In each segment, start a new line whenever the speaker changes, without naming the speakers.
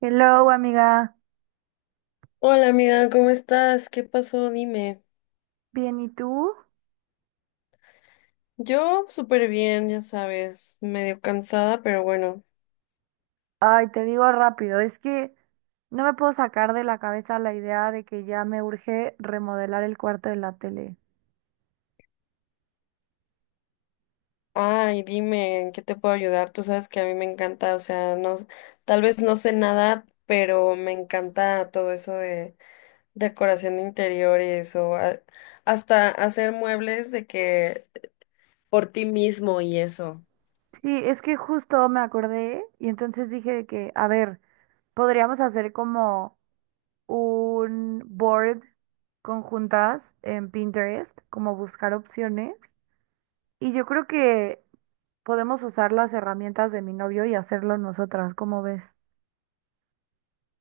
Hello, amiga.
Hola amiga, ¿cómo estás? ¿Qué pasó? Dime.
Bien, ¿y tú?
Yo súper bien, ya sabes, medio cansada, pero bueno.
Ay, te digo rápido, es que no me puedo sacar de la cabeza la idea de que ya me urge remodelar el cuarto de la tele.
Ay, dime, ¿en qué te puedo ayudar? Tú sabes que a mí me encanta, o sea, no, tal vez no sé nada, pero me encanta todo eso de decoración de interiores hasta hacer muebles de que por ti mismo y eso.
Sí, es que justo me acordé y entonces dije de que, a ver, podríamos hacer como un board conjuntas en Pinterest, como buscar opciones. Y yo creo que podemos usar las herramientas de mi novio y hacerlo nosotras, ¿cómo ves?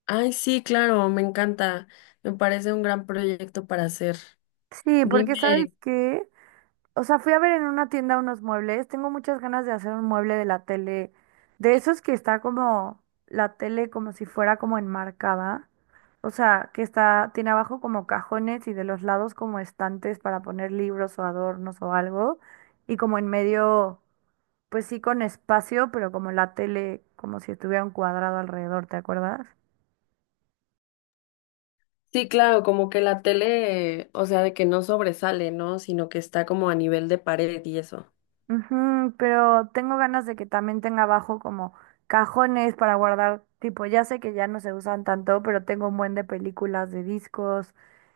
Ay, sí, claro, me encanta. Me parece un gran proyecto para hacer.
Sí, porque ¿sabes
Dime.
qué? O sea, fui a ver en una tienda unos muebles. Tengo muchas ganas de hacer un mueble de la tele, de esos que está como la tele como si fuera como enmarcada. O sea, que está, tiene abajo como cajones y de los lados como estantes para poner libros o adornos o algo. Y como en medio, pues sí con espacio, pero como la tele, como si estuviera un cuadrado alrededor, ¿te acuerdas?
Sí, claro, como que la tele, o sea, de que no sobresale, ¿no? Sino que está como a nivel de pared y eso.
Ujú, pero tengo ganas de que también tenga abajo como cajones para guardar, tipo, ya sé que ya no se usan tanto, pero tengo un buen de películas, de discos,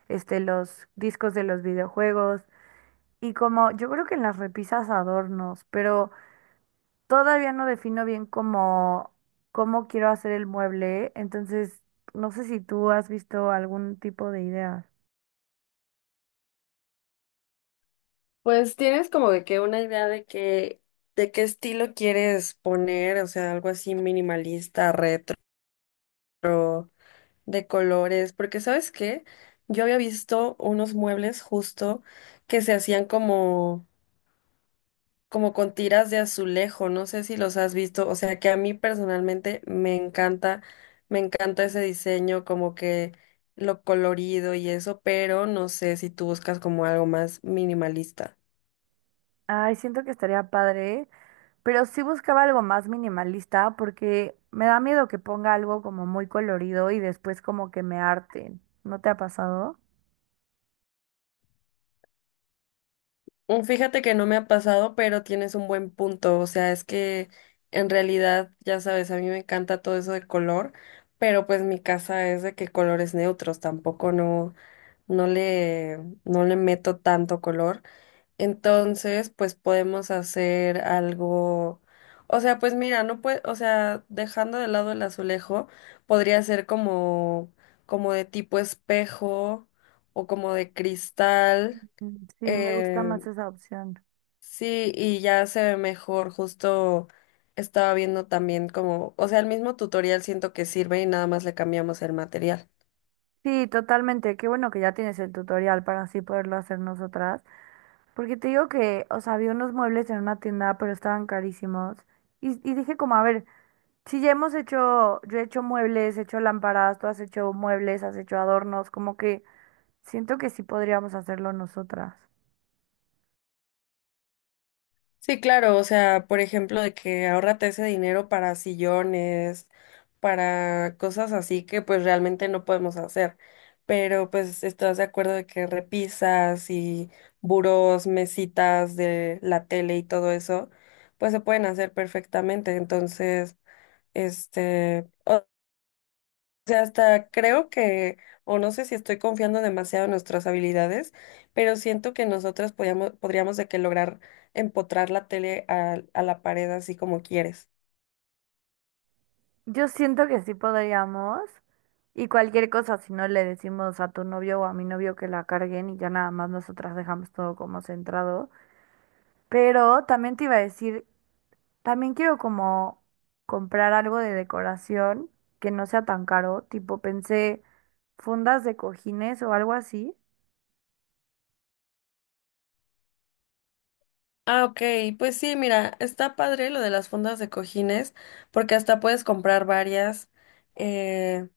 los discos de los videojuegos y como yo creo que en las repisas adornos, pero todavía no defino bien cómo quiero hacer el mueble, entonces no sé si tú has visto algún tipo de idea.
Pues tienes como de que una idea de que, de qué estilo quieres poner, o sea, algo así minimalista, retro, de colores, porque ¿sabes qué? Yo había visto unos muebles justo que se hacían como con tiras de azulejo, no sé si los has visto, o sea que a mí personalmente me encanta ese diseño, como que lo colorido y eso, pero no sé si tú buscas como algo más minimalista.
Ay, siento que estaría padre. Pero sí buscaba algo más minimalista porque me da miedo que ponga algo como muy colorido y después como que me harten. ¿No te ha pasado?
Mm, fíjate que no me ha pasado, pero tienes un buen punto, o sea, es que en realidad, ya sabes, a mí me encanta todo eso de color, pero pues mi casa es de que colores neutros, tampoco no, no le, no le meto tanto color. Entonces, pues podemos hacer algo, o sea, pues mira, no puede, o sea, dejando de lado el azulejo, podría ser como, como de tipo espejo o como de cristal.
Mm, sí, me gusta
eh,
más esa opción.
sí, y ya se ve mejor, justo estaba viendo también como, o sea, el mismo tutorial siento que sirve y nada más le cambiamos el material.
Sí, totalmente. Qué bueno que ya tienes el tutorial para así poderlo hacer nosotras. Porque te digo que, o sea, vi unos muebles en una tienda, pero estaban carísimos. Y dije como, a ver, si ya hemos hecho, yo he hecho muebles, he hecho lámparas, tú has hecho muebles, has hecho adornos, como que siento que sí podríamos hacerlo nosotras.
Sí, claro, o sea, por ejemplo, de que ahorrate ese dinero para sillones, para cosas así que pues realmente no podemos hacer. Pero pues estás de acuerdo de que repisas y burós, mesitas de la tele y todo eso, pues se pueden hacer perfectamente. Entonces, este, sea, hasta creo que, o no sé si estoy confiando demasiado en nuestras habilidades, pero siento que podríamos de que lograr empotrar la tele a la pared así como quieres.
Yo siento que sí podríamos. Y cualquier cosa, si no le decimos a tu novio o a mi novio que la carguen y ya nada más nosotras dejamos todo como centrado. Pero también te iba a decir, también quiero como comprar algo de decoración que no sea tan caro. Tipo, pensé fundas de cojines o algo así.
Ah, ok, pues sí, mira, está padre lo de las fundas de cojines, porque hasta puedes comprar varias. Eh,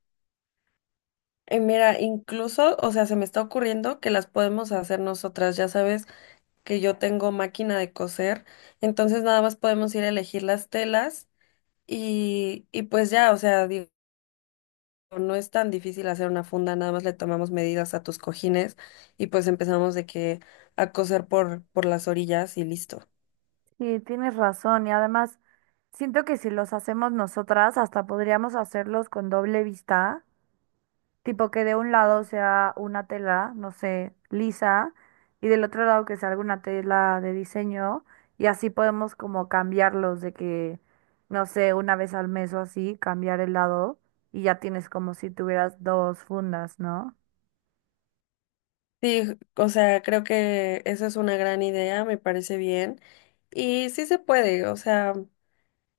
y mira, incluso, o sea, se me está ocurriendo que las podemos hacer nosotras. Ya sabes que yo tengo máquina de coser, entonces nada más podemos ir a elegir las telas. Y pues ya, o sea, digo, no es tan difícil hacer una funda, nada más le tomamos medidas a tus cojines y pues empezamos de que a coser por las orillas y listo.
Sí, tienes razón. Y además, siento que si los hacemos nosotras, hasta podríamos hacerlos con doble vista. Tipo que de un lado sea una tela, no sé, lisa, y del otro lado que sea alguna tela de diseño, y así podemos como cambiarlos de que, no sé, una vez al mes o así, cambiar el lado, y ya tienes como si tuvieras dos fundas, ¿no?
Sí, o sea, creo que esa es una gran idea, me parece bien. Y sí se puede, o sea,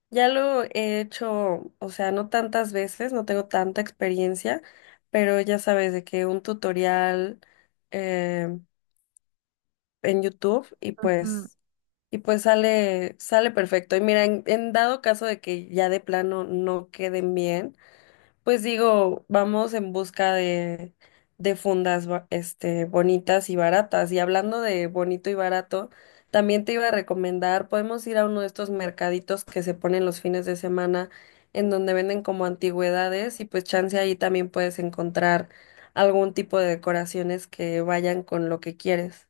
ya lo he hecho, o sea, no tantas veces, no tengo tanta experiencia, pero ya sabes de que un tutorial eh, en YouTube y
Ujú.
pues. Y pues sale perfecto. Y mira, en dado caso de que ya de plano no queden bien, pues digo, vamos en busca de fundas este, bonitas y baratas. Y hablando de bonito y barato, también te iba a recomendar, podemos ir a uno de estos mercaditos que se ponen los fines de semana, en donde venden como antigüedades, y pues chance ahí también puedes encontrar algún tipo de decoraciones que vayan con lo que quieres.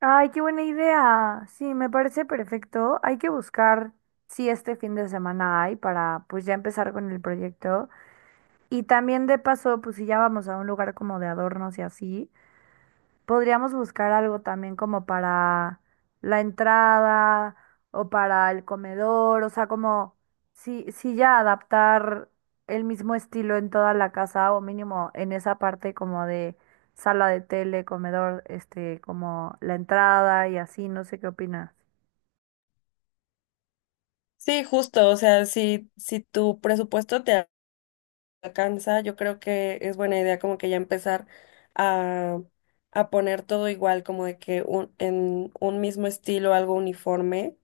Ay, qué buena idea. Sí, me parece perfecto. Hay que buscar si este fin de semana hay para pues ya empezar con el proyecto. Y también de paso, pues si ya vamos a un lugar como de adornos y así. Podríamos buscar algo también como para la entrada o para el comedor, o sea, como si ya adaptar el mismo estilo en toda la casa o mínimo en esa parte como de sala de tele, comedor, este, como la entrada y así, no sé qué opinas.
Sí, justo, o sea, si tu presupuesto te alcanza, yo creo que es buena idea como que ya empezar a, a poner todo igual, como de que un, en un mismo estilo, algo uniforme,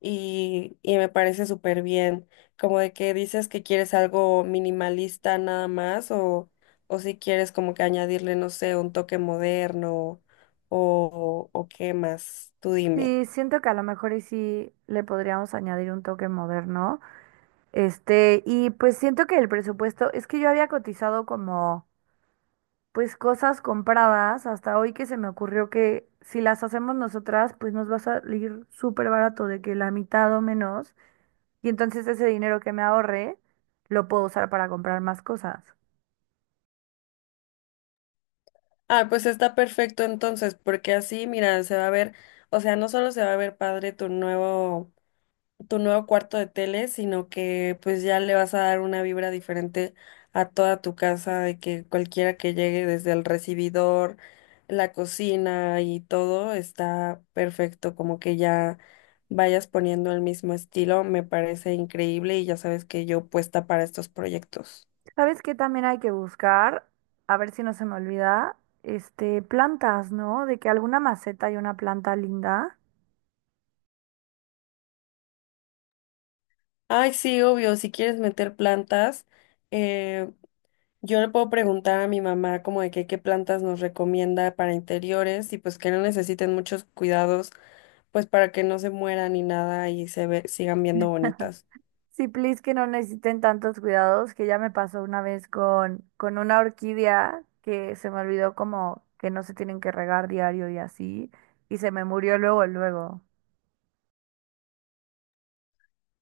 y me parece súper bien, como de que dices que quieres algo minimalista nada más, o si quieres como que añadirle, no sé, un toque moderno, o qué más, tú dime.
Sí, siento que a lo mejor y sí le podríamos añadir un toque moderno. Este, y pues siento que el presupuesto, es que yo había cotizado como pues cosas compradas hasta hoy que se me ocurrió que si las hacemos nosotras, pues nos va a salir súper barato de que la mitad o menos. Y entonces ese dinero que me ahorre lo puedo usar para comprar más cosas.
Ah, pues está perfecto entonces, porque así, mira, se va a ver, o sea, no solo se va a ver padre tu nuevo cuarto de tele, sino que pues ya le vas a dar una vibra diferente a toda tu casa, de que cualquiera que llegue desde el recibidor, la cocina y todo está perfecto, como que ya vayas poniendo el mismo estilo, me parece increíble y ya sabes que yo puesta para estos proyectos.
¿Sabes qué también hay que buscar? A ver si no se me olvida, este, plantas, ¿no? De que alguna maceta y una planta linda.
Ay, sí, obvio, si quieres meter plantas. eh, Yo le puedo preguntar a mi mamá como de que qué plantas nos recomienda para interiores y pues que no necesiten muchos cuidados, pues para que no se mueran ni nada y sigan viendo bonitas.
Sí, please, que no necesiten tantos cuidados, que ya me pasó una vez con una orquídea que se me olvidó como que no se tienen que regar diario y así, y se me murió luego, luego.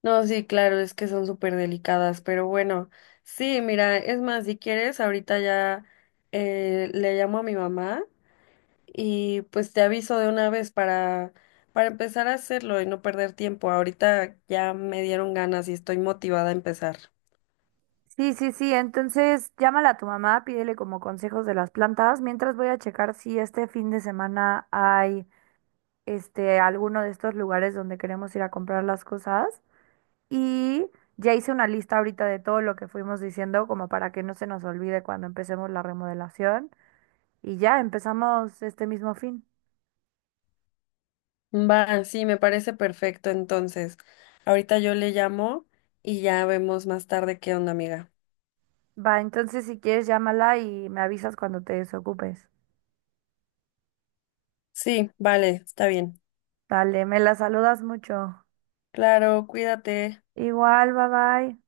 No, sí, claro, es que son súper delicadas, pero bueno, sí, mira, es más, si quieres, ahorita ya le llamo a mi mamá y pues te aviso de una vez para empezar a hacerlo y no perder tiempo. Ahorita ya me dieron ganas y estoy motivada a empezar.
Sí, sí, sí, entonces llámala a tu mamá, pídele como consejos de las plantas, mientras voy a checar si este fin de semana hay este alguno de estos lugares donde queremos ir a comprar las cosas y ya hice una lista ahorita de todo lo que fuimos diciendo como para que no se nos olvide cuando empecemos la remodelación. Y ya empezamos este mismo fin.
Va, sí, me parece perfecto. Entonces, ahorita yo le llamo y ya vemos más tarde qué onda, amiga.
Va, entonces si quieres llámala y me avisas cuando te desocupes.
Sí, vale, está bien.
Dale, me la saludas mucho.
Claro, cuídate.
Igual, bye bye.